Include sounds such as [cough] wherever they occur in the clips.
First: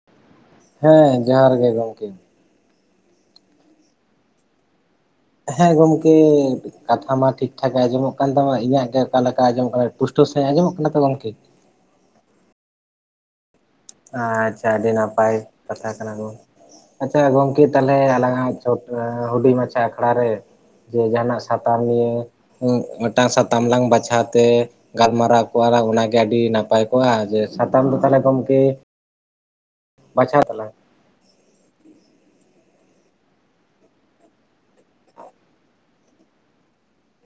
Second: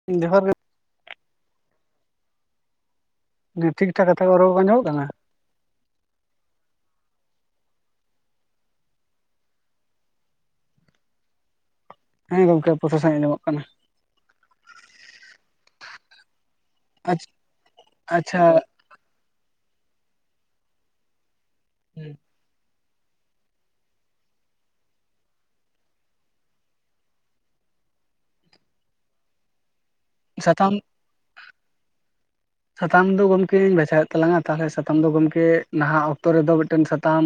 [unintelligible] ᱦᱮᱸ ᱡᱚᱦᱟᱨ ᱜᱮ ᱜᱚᱝᱠᱮ ᱾ ᱫᱤᱭᱟᱹ ᱴᱷᱤᱠ ᱴᱷᱟᱠ ᱠᱟᱛᱷᱟ ᱨᱚᱲ ᱠᱚ ᱟᱸᱡᱚᱢᱚᱜ ᱠᱟᱱᱟ? ᱦᱮᱸ ᱜᱚᱢᱠᱮ ᱾ ᱠᱟᱛᱷᱟ ᱢᱟ ᱴᱷᱤᱠ ᱴᱷᱟᱠ ᱜᱮ ᱟᱸᱡᱚᱢᱚᱜ ᱠᱟᱱ ᱛᱟᱢᱟ ᱤᱧᱟᱹᱜ ᱜᱮ ᱚᱠᱟ ᱞᱮᱠᱟ ᱟᱸᱡᱚᱢᱚᱜ ᱠᱟᱱᱟ ᱴᱩᱥᱴᱟᱹ ᱥᱟᱺᱦᱤᱡ ᱮ ᱟᱸᱡᱚᱢᱚᱜ ᱠᱟᱱᱟ ᱛᱚ ᱜᱚᱝᱠᱮ? ᱦᱮᱸ ᱜᱚᱝᱠᱮ ᱯᱨᱚᱥᱟ ᱥᱟᱺᱦᱤᱡ ᱟᱸᱡᱚᱢᱚᱜ ᱠᱟᱱᱟ ᱾ ᱟᱪᱪᱷᱟ ᱟᱹᱰᱤ ᱱᱟᱯᱟᱭ ᱠᱟᱛᱷᱟ ᱠᱟᱱᱟ ᱜᱚᱢᱠᱮ ᱟᱪᱪᱷᱟ ᱜᱚᱝᱠᱮ ᱛᱟᱦᱚᱞᱮ ᱟᱪᱪᱷᱟ ᱟᱞᱟᱝᱟᱜ ᱪᱚ ᱦᱩᱰᱤᱧ ᱢᱟᱪᱷᱟ ᱟᱠᱷᱲᱟ ᱨᱮ ᱡᱮ ᱡᱟᱦᱟᱱᱟᱜ ᱥᱟᱛᱟᱢ ᱱᱤᱭᱟᱹ ᱦᱩᱸ ᱢᱤᱫᱴᱟᱝ ᱥᱟᱛᱟᱢ ᱞᱟᱝ ᱵᱟᱪᱷᱟᱣ ᱛᱮ, ᱜᱟᱞᱢᱟᱨᱟᱣ ᱠᱚᱜᱼᱟ ᱞᱟᱝ ᱚᱱᱟᱜᱮ ᱟᱹᱰᱤ ᱱᱟᱯᱟᱭ ᱠᱚᱜᱼᱟ ᱡᱮ ᱥᱟᱛᱟᱢ ᱫᱚ ᱛᱟᱦᱚᱞᱮ ᱜᱚᱢᱠᱮ, ᱵᱟᱪᱷᱟ ᱛᱟᱞᱟᱝ ᱥᱟᱛᱟᱢ ᱢᱮ ᱥᱟᱛᱟᱢ ᱫᱚ ᱜᱚᱢᱠᱮᱧ ᱵᱟᱪᱷᱟᱣᱮᱫ ᱛᱟᱞᱟᱝᱟ ᱛᱟᱦᱚᱞᱮ ᱥᱟᱛᱟᱢ ᱫᱚ ᱜᱚᱢᱠᱮ ᱱᱟᱦᱟᱜ ᱚᱠᱛᱚ ᱨᱮᱫᱚ ᱢᱤᱫᱴᱮᱱ ᱥᱟᱛᱟᱢ,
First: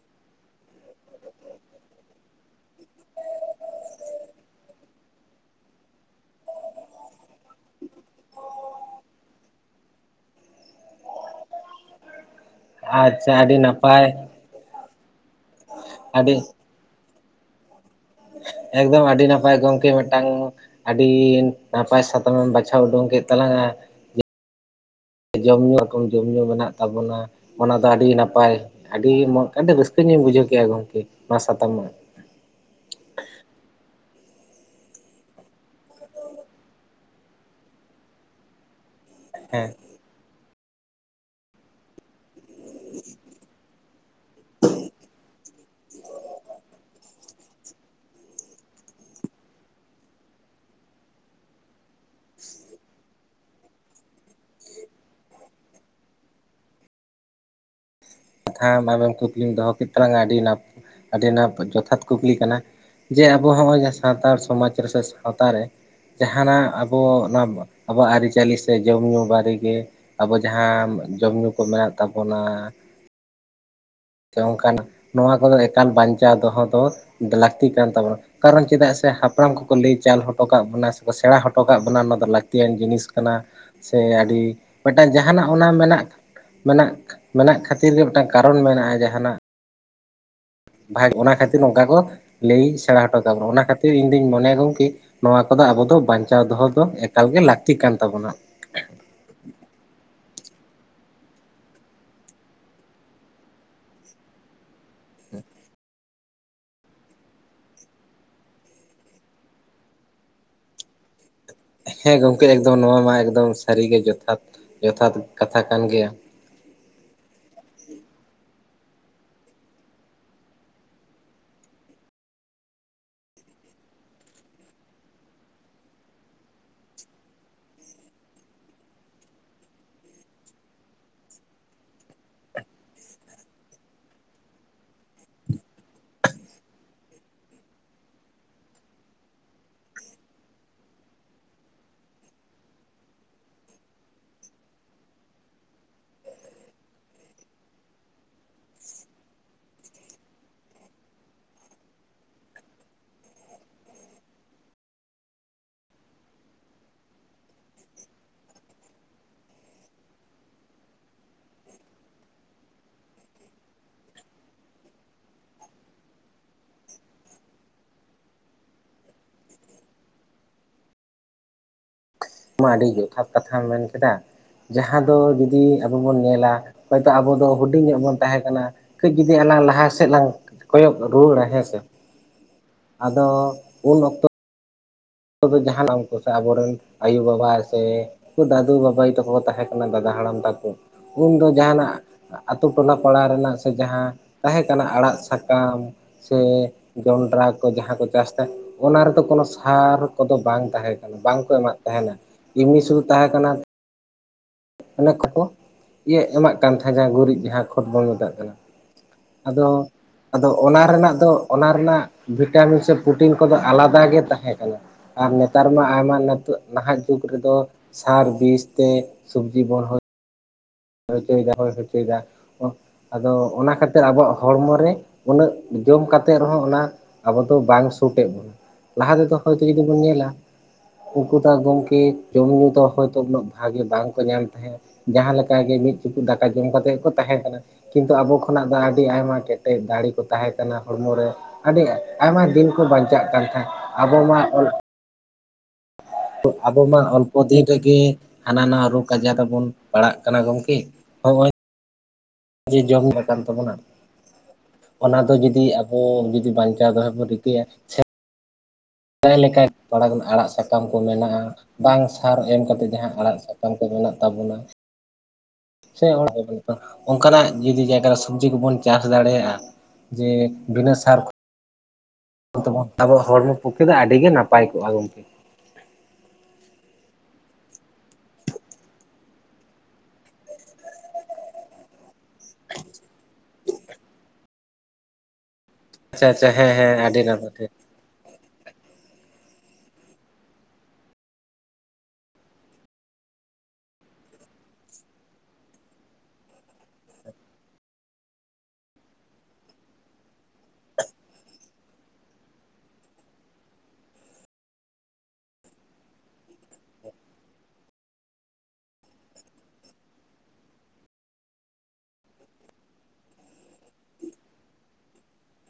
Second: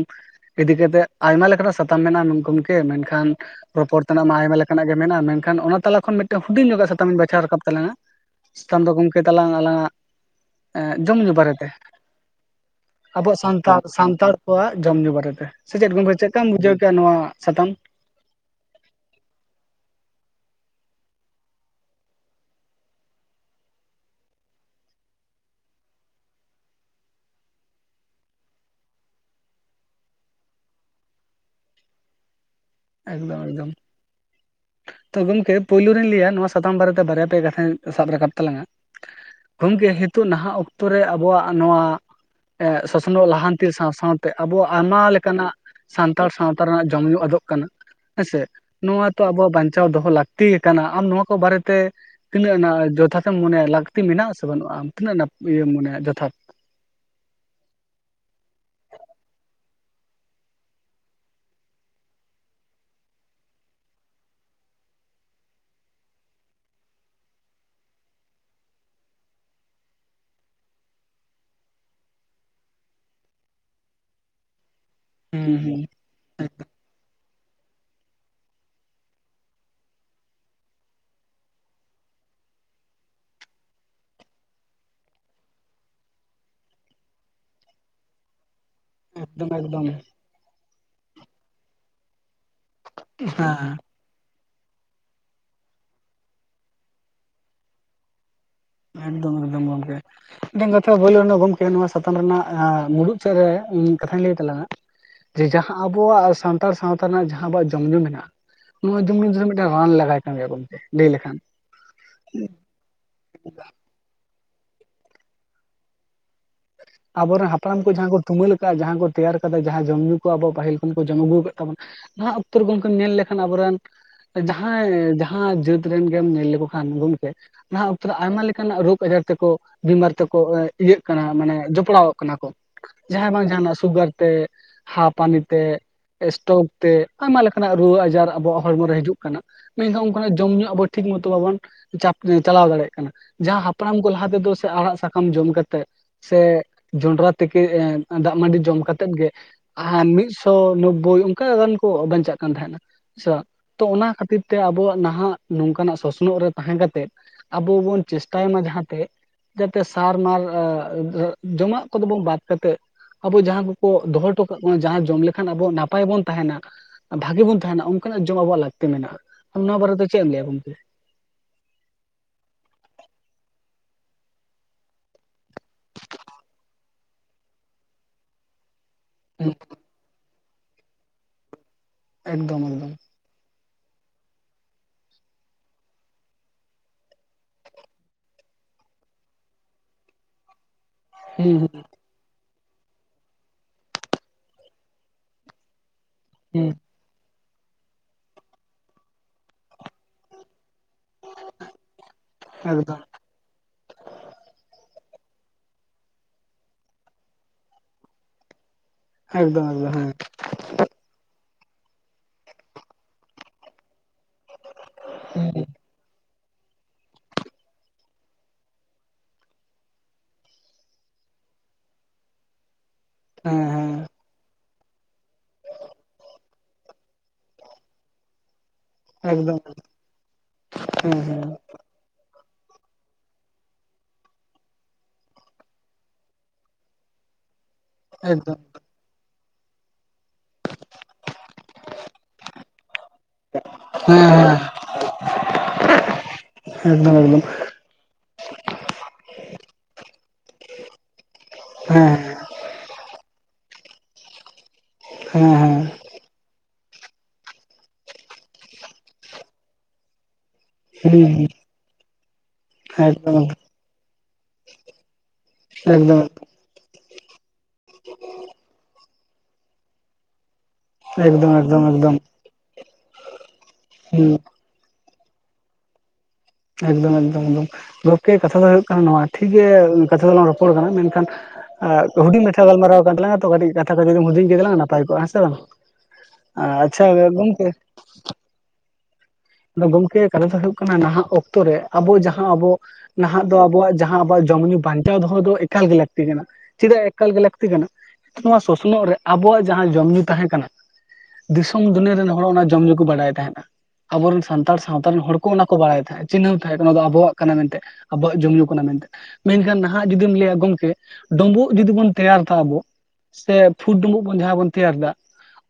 ᱤ ᱫᱮᱜᱮ ᱫᱮ ᱟᱭᱢᱟ ᱞᱮᱠᱟᱱᱟᱜ ᱥᱟᱛᱟᱢ ᱢᱮᱱᱟᱜ-ᱟ [unintelligible] ᱜᱚᱢᱠᱮ ᱢᱮᱱᱠᱷᱟᱱ ᱨᱚᱯᱚᱲ ᱛᱮᱱᱟᱜ ᱢᱟ ᱟᱭᱢᱟ ᱞᱮᱠᱟᱱᱟᱜ ᱜᱮ ᱢᱮᱱᱟᱜᱼᱟ ᱢᱮᱱᱠᱷᱟᱱ ᱚᱱᱟ ᱛᱟᱞᱟ ᱠᱷᱚᱱ ᱢᱤᱫᱴᱮᱱ ᱦᱩᱰᱤᱧ ᱧᱚᱜ-ᱟᱜ ᱥᱟᱛᱟᱢᱤᱧ ᱵᱟᱪᱷᱟᱣ ᱨᱟᱠᱟᱵ ᱛᱟᱞᱟᱝᱟ [unintelligible] ᱥᱠᱟᱱ ᱫᱚ ᱜᱚᱢᱠᱮ ᱛᱟᱞᱟᱝ ᱟᱞᱟᱝᱟᱜ ᱡᱚᱢ ᱧᱩ ᱵᱟᱨᱮᱛᱮ ᱟᱪᱪᱷᱟ ᱟᱵᱚᱣᱟᱜ ᱟᱹᱰᱤ ᱥᱟᱱᱛᱟᱲ ᱱᱟᱯᱟᱭ ᱥᱟᱱᱛᱟᱲ ᱠᱚᱣᱟᱜ ᱡᱚᱢ ᱧᱩ ᱵᱟᱨᱮᱛᱮ, ᱥᱮ ᱪᱮᱫ ᱜᱚᱢᱠᱮ ᱪᱮᱫ ᱟᱹᱰᱤ ᱞᱮᱠᱟᱢ ᱵᱩᱡᱷᱟᱹᱣ ᱠᱮᱜᱼᱟ ᱱᱚᱣᱟ ᱥᱟᱛᱟᱢ, ᱮᱠᱫᱚᱢ ᱟᱹᱰᱤ ᱱᱟᱯᱟᱭ ᱜᱚᱝᱠᱮ ᱢᱤᱫᱴᱟᱝ, ᱟᱹᱰᱤ ᱱᱟᱯᱟᱭ ᱥᱟᱛᱟᱢᱮᱢ ᱵᱟᱪᱷᱟᱣ ᱩᱰᱩᱝ ᱠᱮᱫ ᱛᱟᱞᱟᱝᱟ ᱾ ᱡᱚᱢᱼᱧᱩ ᱨᱚᱠᱚᱢ ᱡᱚᱢᱼᱧᱩ ᱢᱮᱱᱟᱜ ᱛᱟᱵᱚᱱᱟ ᱾ ᱚᱱᱟ ᱫᱚ ᱟᱹᱰᱤ ᱱᱟᱯᱟᱭ ᱟᱹᱰᱤ ᱢᱚᱡᱽ ᱟᱹᱰᱤ ᱨᱟᱹᱥᱠᱟᱹ ᱧᱚᱜ ᱤᱧ ᱵᱩᱡᱷᱟᱹᱣ ᱠᱮᱫᱼᱟ ᱜᱚᱢᱠᱮ ᱚᱱᱟ ᱥᱟᱛᱟᱢ ᱢᱟ ᱮᱠᱫᱚᱢ ᱮᱠᱫᱚᱢ ᱾ ᱛᱚ ᱜᱚᱢᱠᱮ ᱯᱳᱭᱞᱳ ᱨᱤᱧ ᱞᱟᱹᱭᱟ ᱱᱚᱣᱟ ᱥᱟᱛᱟᱢ ᱵᱟᱨᱮᱛᱮ ᱵᱟᱨᱭᱟ ᱯᱮ ᱠᱟᱛᱷᱟᱧ ᱥᱟᱵ ᱨᱟᱠᱟᱵ ᱛᱟᱞᱟᱝᱟ ᱾ ᱦᱮᱸ ᱜᱚᱢᱠᱮ ᱦᱤᱛᱚᱜ ᱱᱟᱦᱟᱜ ᱚᱠᱛᱚ ᱨᱮ ᱟᱵᱚᱣᱟᱜ ᱱᱚᱣᱟ ᱮ ᱥᱚᱥᱱᱚᱜ ᱞᱟᱦᱟᱱᱛᱤ ᱥᱟᱶ ᱥᱟᱶᱛᱮ ᱟᱵᱚᱣᱟᱜ ᱟᱭᱢᱟ ᱞᱮᱠᱟᱱᱟᱜ ᱥᱟᱱᱛᱟᱲ ᱥᱟᱶᱛᱟ ᱨᱮᱱᱟᱜ ᱡᱚᱢ ᱧᱩ ᱟᱫᱚᱜ ᱠᱟᱱᱟ ᱦᱮᱸᱥᱮ ᱱᱚᱣᱟ ᱛᱚ ᱟᱵᱚᱣᱟᱜ ᱵᱟᱧᱪᱟᱣ ᱫᱚᱦᱚ ᱞᱟᱹᱠᱛᱤ ᱠᱟᱱᱟ ᱟᱢ ᱱᱚᱣᱟ ᱠᱚ ᱵᱟᱨᱮᱛᱮ ᱛᱤᱱᱟᱹᱜ ᱡᱚᱛᱷᱟᱛᱮ ᱢᱚᱱᱮᱭᱟ ᱞᱟᱹᱠᱛᱤ ᱢᱮᱱᱟᱜᱼᱟ ᱥᱮ ᱵᱟᱹᱱᱩᱜ ᱟᱢ ᱛᱤᱱᱟᱹᱜ [unintelligible] ᱤᱭᱟᱹᱢ ᱢᱚᱱᱮᱭᱟ ᱡᱚᱛᱷᱟᱛ ᱟᱡᱮᱢ ᱠᱩᱠᱞᱤᱢ ᱫᱚᱦᱚ ᱠᱮᱫ ᱛᱟᱞᱟᱝᱟ ᱟᱹᱰᱤ ᱱᱟᱯ ᱟᱹᱰᱤ ᱱᱟᱯ ᱡᱚᱛᱷᱟᱛ ᱠᱩᱠᱞᱤ ᱠᱟᱱᱟ ᱡᱮ ᱟᱵᱚ ᱦᱚᱸᱜᱼᱚᱭ ᱡ ᱥᱟᱱᱛᱟᱲ ᱥᱚᱢᱟᱡᱽ ᱨᱮ ᱥᱮ ᱥᱟᱶᱛᱟ ᱨᱮ ᱡᱟᱦᱟᱱᱟᱜ ᱟᱵᱚ ᱱᱚᱣᱟ ᱟᱵᱚᱣᱟᱜ ᱟᱹᱨᱤ-ᱪᱟᱹᱞᱤ ᱥᱮ ᱡᱚᱢ ᱧᱩ ᱵᱟᱨᱮᱛᱮ ᱟᱵᱚ ᱡᱟᱦᱟᱸ ᱡᱚᱢ ᱧᱩ ᱠᱚ ᱢᱮᱱᱟᱜ ᱛᱟᱵᱚᱱᱟ ᱥᱮ ᱚᱱᱠᱟᱱᱟᱜ ᱱᱚᱣᱟ ᱠᱚᱫᱚ ᱦᱩᱸ ᱦᱩᱸ ᱮᱠᱟᱞ ᱵᱟᱧᱪᱟᱣ ᱫᱚᱦᱚ ᱫᱚ ᱞᱟᱹᱠᱛᱤ ᱠᱟᱱ ᱛᱟᱵᱚᱱᱟ ᱠᱟᱨᱚᱱ ᱪᱮᱫᱟᱜ ᱥᱮ ᱦᱟᱯᱲᱟᱢ ᱠᱚᱠᱚ ᱞᱟᱹᱭ ᱪᱟᱞ ᱦᱚᱴᱚ ᱠᱟᱜ ᱵᱚᱱᱟ ᱥᱮ ᱠᱚ ᱥᱮᱬᱟ ᱦᱚᱴᱚ ᱠᱟᱜ ᱵᱚᱱᱟ ᱚᱱᱟ ᱫᱚ ᱞᱟᱹᱠᱛᱤᱭᱟᱱ ᱡᱤᱱᱤᱥ ᱠᱟᱱᱟ ᱥᱮ ᱟᱹᱰᱤ ᱢᱤᱫᱴᱟᱝ ᱡᱟᱦᱟᱱᱟᱜ ᱚᱱᱟ ᱢᱮᱱᱟᱜ ᱢᱮᱱᱟᱜ ᱢᱮᱱᱟᱜ ᱠᱷᱟᱹᱛᱤᱨ ᱜᱮ ᱢᱤᱫᱴᱟᱝ ᱠᱟᱨᱚᱱ ᱢᱮᱱᱟᱜᱼᱟ ᱡᱟᱦᱟᱱᱟᱜ ᱮᱠᱫᱚᱢᱮ ᱵᱷᱟᱜ ᱚᱱᱟ ᱠᱷᱟᱹᱛᱤᱨ ᱱᱚᱝᱠᱟ ᱠᱚ ᱞᱟᱹᱭ ᱥᱮᱬᱟ ᱦᱚᱴᱚ ᱠᱟᱵᱚᱱᱟ ᱚᱱᱟ ᱠᱷᱟᱹᱛᱤᱨ ᱤᱧ ᱫᱩᱧ ᱢᱚᱱᱮᱭᱟ ᱜᱚᱢᱠᱮ ᱱᱚᱣᱟ ᱠᱚᱫᱚ ᱟᱵᱚ ᱫᱚ ᱵᱟᱧᱪᱟᱣ ᱫᱚᱦᱚ ᱫᱚ ᱮᱠᱟᱞᱜᱮ ᱞᱟᱹᱠᱛᱤ ᱠᱟᱱ ᱛᱟᱵᱚᱱᱟ ᱮᱠᱫᱚᱢ ᱮᱠᱫᱚᱢ ᱜᱚᱢᱠᱮ ᱢᱤᱫᱴᱟᱝ ᱠᱟᱛᱷᱟ ᱵᱷᱩᱞ ᱨᱮᱱᱟᱜ ᱜᱚᱝᱠᱮ ᱱᱚᱣᱟ ᱥᱟᱛᱟᱢ ᱨᱮᱱᱟᱜ ᱢᱩᱲᱩᱫ ᱥᱮᱫ ᱨᱮ ᱤᱧ ᱠᱟᱛᱷᱟᱧ ᱞᱟᱹᱭ ᱛᱟᱞᱟᱝᱼᱟ ᱡᱮ ᱡᱟᱦᱟᱸ ᱟᱵᱚᱣᱟᱜ ᱥᱟᱱᱛᱟᱲ ᱥᱟᱶᱛᱟ ᱨᱮᱱᱟᱜ ᱡᱟᱦᱟᱸ ᱟᱵᱚᱣᱟᱜ ᱡᱚᱢ ᱧᱩ ᱢᱮᱱᱟᱜᱼᱟ ᱱᱚᱜᱭ ᱫᱚᱢ ᱫᱤᱱ ᱫᱷᱮ ᱢᱤᱫᱴᱟᱝ ᱨᱟᱱ ᱞᱮᱟᱜᱟᱭ ᱠᱟᱱ ᱜᱮᱭᱟ ᱜᱚᱢᱠᱮ ᱞᱟᱹᱭ ᱞᱮᱠᱷᱟᱱ ᱦᱮᱸ ᱜᱚᱢᱠᱮ ᱮᱠᱫᱚᱢ ᱱᱚᱣᱟ ᱢᱟ ᱮᱠᱫᱚᱢ ᱥᱟᱹᱨᱤᱜᱮ ᱡᱚᱛᱷᱟᱛ ᱡᱚᱛᱷᱟᱛ ᱠᱟᱛᱷᱟ ᱠᱟᱱ ᱜᱮᱭᱟ ᱟᱵᱚᱨᱮᱱ ᱦᱟᱯᱲᱟᱢ ᱠᱚ ᱡᱟᱦᱟᱸ ᱠᱚ ᱛᱩᱢᱟᱹᱞ ᱟᱠᱟᱫᱼᱟ ᱡᱟᱦᱟᱸ ᱠᱚ ᱛᱮᱭᱟᱨ ᱠᱟᱫᱟ ᱡᱟᱦᱟᱸ ᱡᱚᱢ ᱧᱩ ᱠᱚ ᱟᱵᱚ ᱯᱟᱹᱤᱞ ᱠᱷᱚᱱ ᱠᱚ ᱡᱚᱢ ᱟᱹᱜᱩ ᱟᱠᱟᱫ ᱛᱟᱵᱚᱱ ᱱᱟᱦᱟᱜ ᱚᱠᱛᱚᱨᱮ ᱜᱚᱝᱠᱮ ᱧᱮᱞ ᱞᱮᱠᱷᱟᱱ ᱟᱵᱚᱨᱮᱱ ᱡᱟᱦᱟᱸᱭ ᱡᱟᱦᱟᱸ ᱡᱟᱹᱛ ᱨᱮᱱ ᱜᱮᱢ ᱧᱮᱞ ᱞᱮᱠᱚ ᱠᱷᱟᱱ ᱜᱚᱢᱠᱮ ᱱᱟᱦᱟᱜ ᱚᱠᱛᱚ ᱫᱚ ᱟᱭᱢᱟ ᱞᱮᱠᱟᱱᱟᱜ ᱨᱳᱜᱽ ᱟᱡᱟᱨ ᱛᱮᱠᱚ ᱵᱤᱢᱟᱨ ᱛᱮᱠᱚ ᱤᱭᱟᱹᱜ ᱠᱟᱱᱟ ᱢᱟᱱᱮ ᱯᱲᱟᱣᱚᱜ ᱠᱟᱱᱟ ᱠᱚ ᱡᱟᱦᱟᱸᱭ ᱵᱟᱝ ᱡᱟᱦᱱᱟᱜ ᱥᱩᱜᱟᱨ ᱛᱮ ᱦᱟᱯᱟᱱᱤ ᱛᱮ ᱥᱴᱳᱠ ᱛᱮ ᱟᱭᱢᱟ ᱞᱮᱠᱟᱱᱟᱜ ᱨᱩᱣᱟᱹ ᱟᱡᱟᱨ ᱟᱵᱚᱣᱟᱜ ᱦᱚᱲᱢᱚ ᱨᱮ ᱦᱤᱡᱩᱜ ᱠᱟᱱᱟ ᱢᱮᱱᱠᱷᱟᱱ ᱚᱱᱠᱟᱱᱟᱜ ᱡᱚᱢ ᱧᱩ ᱟᱵᱚ ᱴᱷᱤᱠ ᱢᱚᱛᱚ ᱵᱟᱵᱚᱱ ᱡᱟᱠ ᱪᱟᱞᱟᱣ ᱫᱟᱲᱮᱭᱟᱜ ᱠᱟᱱᱟ ᱡᱟᱦᱟᱸ ᱦᱟᱯᱲᱟᱢ ᱠᱚ ᱞᱟᱦᱟ ᱛᱮᱫᱚ ᱥᱮ ᱟᱲᱟᱜ ᱥᱟᱠᱟᱢ ᱡᱚᱢ ᱠᱟᱛᱮᱜ ᱥᱮ ᱡᱚᱱᱰᱨᱟ ᱛᱤᱠᱤ ᱫᱟᱜ ᱢᱟᱸᱰᱤ ᱡᱚᱢ ᱠᱟᱛᱮᱜ ᱜᱮ ᱟᱦᱟ ᱢᱤᱫᱥᱚ ᱱᱵᱽᱵᱳᱭ ᱚᱱᱠᱟ ᱨᱟᱱ ᱠᱚ ᱵᱟᱧᱪᱟᱜ ᱠᱟᱱ ᱛᱟᱦᱮᱱᱟ [unintelligible] ᱛᱚ ᱚᱱᱟ ᱠᱷᱟᱹᱛᱤᱨ ᱛᱮ ᱟᱵᱚᱣᱟᱜ ᱱᱟᱦᱟᱜ ᱱᱚᱝᱠᱟᱱᱟᱜ ᱥᱚᱥᱱᱚᱜ ᱨᱮ ᱛᱟᱦᱮᱸ ᱠᱟᱛᱮ ᱟᱵᱚ ᱵᱚᱱ ᱪᱮᱥᱴᱟᱭ ᱢᱟ ᱡᱟᱦᱟᱸᱛᱮ ᱡᱟᱛᱮ ᱥᱟᱨᱢᱟ [unintelligible] ᱡᱚᱢᱟᱜ ᱠᱚᱫᱚ ᱵᱚᱱ ᱵᱟᱫ ᱠᱟᱛᱮᱫ ᱟᱵᱚ ᱡᱟᱦᱟᱸ ᱠᱚᱠᱚ ᱫᱚᱦᱚ ᱦᱚᱴᱚ ᱠᱟᱜ ᱵᱚᱱᱟ ᱡᱟᱦᱟᱸ ᱡᱚᱢ ᱞᱮᱠᱷᱟᱱ ᱟᱵᱚ ᱱᱟᱯᱟᱭ ᱵᱚᱱ ᱛᱟᱦᱮᱱᱟ ᱵᱷᱟᱜᱤ ᱵᱚᱱ ᱛᱟᱦᱮᱱᱟ ᱚᱱᱠᱟᱱᱟᱜ ᱡᱚᱢ ᱟᱵᱚᱣᱟᱜ ᱞᱟᱹᱠᱛᱤ ᱢᱮᱱᱟᱜᱼᱟ ᱟᱢ ᱱᱚᱣᱟ ᱵᱟᱨᱮᱛᱮ ᱪᱮᱫ ᱮᱢ ᱞᱟᱹᱭᱟ ᱜᱚᱝᱠᱮ [unintelligible] ᱢᱟ ᱟᱹᱰᱤ ᱡᱚᱛᱷᱟᱛ ᱠᱟᱛᱷᱟᱢ ᱢᱮᱱ ᱠᱮᱫᱟ ᱡᱟᱦᱟᱸ ᱫᱚ ᱡᱩᱚᱫᱤ ᱟᱵᱚ ᱵᱚᱱ ᱧᱮᱞᱟ ᱦᱚᱭᱛᱳ ᱟᱵᱚ ᱫᱚ ᱦᱩᱰᱤᱧ ᱧᱚᱜ ᱵᱚᱱ ᱛᱟᱦᱮᱸ ᱠᱟᱱᱟ ᱠᱟᱹᱡ ᱡᱩᱫᱤ ᱦᱩᱸ ᱟᱞᱟᱝ ᱞᱟᱦᱟ ᱥᱮᱫ ᱞᱟᱝ ᱠᱚᱭᱚᱜ ᱨᱩᱣᱟᱹᱲ ᱟ ᱦᱮᱥᱮ ᱮᱠᱫᱚᱢ ᱮᱠᱫᱚᱢ ᱟᱫᱚ ᱩᱱ ᱚᱠᱛᱚ ᱟ ᱫᱚ ᱡᱟᱦᱱᱟᱜ ᱩᱱ ᱠᱚ ᱥᱮ ᱟᱵᱚᱨᱮᱱ ᱟᱭᱳ ᱵᱟᱵᱟ ᱥᱮ [unintelligible] ᱫᱟᱫᱩ ᱵᱟᱵᱟᱭ ᱛᱟᱠᱚ ᱠᱚ ᱛᱟᱦᱮᱸ ᱠᱟᱱᱟ ᱫᱟᱫᱟ ᱦᱟᱲᱟᱢ ᱛᱟᱠᱚ ᱩᱱᱫᱚ ᱦᱩᱸ ᱦᱩᱸ ᱡᱟᱦᱟᱱᱟᱜ ᱟᱛᱩ ᱴᱚᱞᱟ ᱯᱟᱲᱟ ᱨᱮᱱᱟᱜ ᱥᱮ ᱡᱟᱦᱟᱸ ᱛᱟᱦᱮᱸ ᱠᱟᱱᱟ ᱟᱲᱟᱜ ᱥᱟᱠᱟᱢ ᱥᱮ ᱦᱩᱸ ᱡᱚᱱᱰᱨᱟ ᱠᱚ ᱡᱟᱦᱟᱸ ᱠᱚ ᱪᱟᱥ ᱛᱮ ᱚᱱᱟ ᱨᱮᱫᱚ ᱠᱳᱱᱳ ᱥᱟᱨ ᱠᱚᱫᱚ ᱵᱟᱝ ᱛᱟᱦᱮᱸ ᱠᱟᱱᱟ ᱵᱟᱝᱠᱚ ᱮᱢᱟᱜ ᱛᱟᱦᱮᱱᱟ ᱮᱢᱱᱤ ᱥᱩᱨ ᱮᱠᱫᱚᱢ ᱛᱟᱦᱮᱸ ᱠᱟᱱᱟ ᱚᱱᱮ ᱠᱚᱠᱚ ᱤᱭᱟᱹ ᱮᱢᱟᱜ ᱠᱟᱱ ᱛᱟᱦᱮᱸᱫ ᱡᱟᱦᱟᱸ ᱜᱩᱨᱤᱡ ᱡᱟᱦᱟᱸ ᱠᱷᱚᱛ ᱵᱚᱱ ᱢᱮᱛᱟᱜ ᱠᱟᱱᱟ ᱮᱠᱫᱚᱢ ᱟᱫᱚ, ᱮᱠᱫᱚᱢ ᱟᱫᱚ ᱚᱱᱟ ᱨᱮᱱᱟᱜ ᱫᱚ ᱚᱱᱟ ᱨᱮᱱᱟᱜ ᱵᱷᱤᱴᱟᱢᱤᱱ ᱥᱮ ᱯᱨᱳᱚᱴᱤᱱ ᱠᱚᱫᱚ ᱟᱞᱟᱫᱟ ᱜᱮ ᱛᱟ- ᱦᱮᱸ ᱠᱟᱱᱟ ᱟᱨ ᱦᱮᱸ ᱱᱮᱛᱟᱨ ᱢᱟ ᱟᱭᱢᱟ ᱱᱟᱛᱷᱩ ᱱᱟᱦᱟᱜ ᱡᱩᱜᱽ ᱨᱮᱫᱚ ᱥᱟᱨ ᱵᱤᱥ ᱛᱮ ᱥᱚᱵᱡᱤ ᱵᱚ ᱨᱚᱦᱚᱭ ᱪᱚᱭ ᱦᱚᱭ ᱦᱚᱪᱚᱭᱮᱫᱟ ᱟᱫᱚ ᱦᱮᱸ ᱚᱱᱟ ᱦᱮᱸ ᱠᱷᱟᱹᱛᱤᱨ ᱟᱵᱚᱣᱟᱜ ᱦᱚᱲᱢᱚ ᱨᱮ ᱩᱱᱟᱹᱜ ᱡᱚᱢ ᱠᱟᱛᱮᱜ ᱨᱮᱦᱚᱸ ᱚᱱᱟ ᱟᱵᱚ ᱫᱚ ᱵᱟᱝ ᱥᱩᱴ ᱮᱫ ᱵᱚᱱᱟ ᱞᱟᱦᱟ ᱛᱮᱫᱚ ᱦᱚᱭᱛᱳ ᱡᱩᱫᱤ ᱵᱚᱱ ᱧᱮᱞᱟ ᱩᱱᱠᱩ ᱫᱚ ᱮᱠᱫᱚᱢ ᱜᱚᱢᱠᱮ ᱡᱚᱢ ᱧᱩ ᱫᱚ ᱦᱚᱭ ᱛᱚ ᱩᱱᱟᱹᱜ ᱵᱷᱟᱜᱤ ᱵᱟᱝᱠᱚ ᱧᱟᱢ ᱛᱟᱦᱮᱸᱫ ᱡᱟᱦᱟᱸ ᱞᱮ- ᱠᱟᱜᱮ ᱢᱤᱫ ᱪᱩᱯᱩᱫ ᱫᱟᱠᱟ ᱡᱚᱢ ᱠᱟᱛᱮᱜ ᱜᱮᱠᱚ ᱛᱟᱦᱮᱸ ᱠᱟᱱᱟ ᱦᱮᱸ ᱦᱮᱸ ᱠᱤᱱᱛᱩ ᱟᱵᱚ ᱮᱠᱫᱚᱢ ᱠᱷᱚᱱᱟᱜ ᱫᱚ ᱟᱹᱰᱤ ᱟᱭᱢᱟ ᱠᱮᱴᱮᱡ ᱫᱟᱲᱮ ᱛᱟᱦᱮᱸ ᱠᱟᱱᱟ ᱦᱚᱲᱢᱚ ᱨᱮ ᱟᱹᱰᱤ ᱟᱭᱢᱟ ᱫᱤᱱ ᱠᱚ ᱵᱟᱧᱪᱟᱜ ᱠᱟᱱ ᱛᱟᱦᱮᱸᱫ ᱟᱵᱚ ᱦᱮᱸ ᱦᱮᱸ ᱮᱠᱫᱚᱢ ᱢᱟ ᱚᱞ [unintelligible] ᱟᱵᱚ ᱢᱟ ᱦᱮᱸ ᱦᱩᱸ ᱚᱞᱯᱚ ᱦᱩᱸ ᱮᱠᱫᱚᱢ ᱫᱤᱱ ᱨᱮᱜᱮ ᱦᱟᱱᱟ ᱱᱟᱭᱟ ᱨᱳᱜᱽ ᱟᱡᱟᱨ ᱨᱮᱵᱚᱱ ᱯᱟᱲᱟᱜ ᱠᱟᱱᱟ ᱜᱚᱢᱠᱮ ᱱᱚᱼᱚᱭ ᱦᱮᱸ ᱡᱮ ᱡᱚᱢ ᱠᱟᱱ ᱛᱟᱵᱚᱱᱟ ᱚᱱᱟ ᱫᱚ ᱡᱩᱫᱤ ᱟᱵᱚ ᱡᱩᱫᱤ ᱵᱟᱝᱪ- ᱪᱟ ᱫᱚᱵ ᱨᱤᱠ [unintelligible] [unintelligible] ᱟᱲᱟᱜ ᱥᱟᱠᱟᱢ ᱠᱚ ᱢᱮᱱᱟᱜᱼᱟ ᱵᱟᱝ ᱥᱟᱨ ᱮᱢ ᱠᱟᱛᱮ ᱡᱟᱦᱟᱸ ᱟᱲᱟᱜ ᱥᱟᱠᱟᱢ ᱠᱚ ᱢᱮᱱᱟᱜ ᱛᱟᱵᱚᱱᱟ ᱥᱮ [unintelligible] ᱚᱱᱠᱟᱱᱟᱜ ᱡᱩᱫᱤ ᱡᱟᱭᱜᱟᱟᱨ ᱨᱮ ᱥᱚᱵᱡᱤ ᱠᱚᱵᱚᱱ ᱪᱟᱥ ᱫᱟᱲᱮᱭᱟᱜᱼᱟ ᱡᱮ ᱵᱤᱱᱟᱹ ᱥᱟᱨ ᱮᱠᱫᱚᱢ ᱮᱠᱫᱚᱢ ᱮᱠᱫᱚᱢ ᱮᱠᱫᱚᱢ ᱠᱷᱚ- ᱟᱵᱚᱣᱟᱜ ᱦᱚᱲᱢᱚ ᱯᱚᱠᱷᱮ ᱫᱚ ᱟᱹᱰᱤᱜ ᱜᱮ ᱦᱩᱸ ᱱᱟᱯᱟᱭ ᱠᱚᱜᱼᱟ ᱜᱚᱢᱠᱮ ᱮᱠᱫᱚᱢ ᱮᱠᱫᱚᱢ ᱮᱠᱫᱚᱢ ᱜᱚᱢᱠᱮ ᱠᱟᱛᱷᱟ ᱫᱚ ᱦᱩᱭᱩᱜ ᱠᱟᱱᱟ ᱱᱚᱣᱟ ᱴᱷᱤᱠᱜᱮ ᱠᱟᱛᱷᱟ ᱫᱚᱞᱟᱝ ᱨᱚᱯᱚᱲ ᱠᱟᱱᱟ ᱢᱮᱱᱠᱷᱟᱱ ᱦᱩᱰᱤᱧ ᱢᱟᱪᱷᱣ ᱜᱟᱞᱢᱟᱨᱟᱣ ᱠᱟᱱ ᱛᱟᱝ ᱛᱚ ᱠᱟᱹᱴᱤᱡ ᱠᱟᱛᱷᱟ ᱠᱚ ᱡᱩᱫᱤ ᱦᱩᱫᱤᱧ ᱠᱮᱛᱟᱞᱟᱝᱼᱟ ᱱᱟᱯᱟᱭ ᱠᱚᱜᱼᱟ ᱦᱮᱸ ᱥᱮᱮ ᱟᱪᱪᱷᱟ ᱟᱪᱪᱷᱟ ᱵᱟᱝ ᱦᱮᱸ [unintelligible] ᱦᱮᱸ ᱟᱪᱪᱷᱟ ᱟᱹᱰᱤ ᱱᱟᱯᱟᱭ [unintelligible] ᱟᱫᱚ ᱜᱚᱢᱠᱮ ᱠᱟᱛᱷᱟ ᱫᱚ ᱦᱳᱭᱳᱜ ᱠᱟᱱᱟ ᱱᱟᱦᱟᱜ ᱚᱠᱛᱚᱮ ᱨᱮ ᱡᱟᱸᱦᱟ ᱟᱵᱚ ᱡᱟᱦᱟᱸ ᱟᱵᱚ ᱱᱟᱦᱟᱜ ᱫᱚ ᱟᱵᱚᱣᱟᱜ ᱡᱟᱦᱟᱸ ᱟᱵᱚᱣᱟᱜ ᱡᱚᱢ ᱧᱩ ᱵᱟᱧᱪᱟᱣ ᱫᱚᱦᱚ ᱫᱚ ᱮᱠᱟᱞ ᱜᱮᱴᱮ ᱞᱟᱹᱠᱛᱤ ᱠᱟᱱᱟ ᱪᱮᱫᱟᱜ ᱮᱠᱟᱞ ᱜᱮ ᱞᱟᱹᱠᱛᱤ ᱠᱟᱱᱟ ᱱᱚᱣᱟ ᱥᱚᱥᱱᱚᱜ ᱨᱮ ᱟᱵᱚᱣᱟᱜ ᱡᱟᱦᱟᱸ ᱡᱚᱢ ᱧᱩ ᱛᱟᱦᱮᱸ ᱠᱟᱱᱟ ᱫᱤᱥᱚᱢ ᱫᱩᱱᱤᱭᱟᱹ ᱨᱮᱱ ᱦᱚᱲ ᱚᱱᱟ ᱡᱚᱢ ᱧᱩᱩ ᱠᱚ ᱵᱟᱰᱟᱭ ᱛᱟᱦᱮᱱᱟ-ᱟ ᱟᱵᱚᱨᱮᱱ ᱥᱟᱱᱛᱟᱲ ᱥᱟᱶᱛᱟ ᱨᱮᱱ ᱦᱚᱲ ᱠᱚ ᱚᱱᱟ ᱠᱚ ᱵᱟᱲᱟᱭ ᱛᱟᱦᱮᱸᱫ ᱪᱤᱱᱦᱟᱹᱣ ᱛᱟᱦᱮᱸᱫ ᱚᱱᱟ ᱫᱚ ᱟᱵᱚᱣᱟᱜ ᱠᱟᱱᱟ ᱢᱮᱱᱛᱮ ᱟᱵᱚᱣᱟᱜ ᱡᱚᱢᱼ ᱧᱩ ᱠᱟᱱᱟ ᱢᱮᱱᱛᱮᱫ ᱢᱮᱱᱠᱷᱟᱱ ᱱᱟᱦᱟᱜ ᱡᱩᱫᱤᱢ ᱞᱟᱹᱭᱟ ᱜᱚᱢᱠᱮ ᱰᱩᱸᱵᱩᱜ ᱡᱩᱫᱤ ᱵᱚᱱ ᱛᱮᱭᱟᱨ ᱛᱟ ᱟᱵᱚ ᱥᱮ ᱯᱷᱩᱴ ᱰᱩᱸᱵᱩᱜ ᱵᱚᱱ ᱡᱟᱦᱟᱸ ᱵᱚᱱ ᱛᱮᱭᱟᱨ ᱫᱟ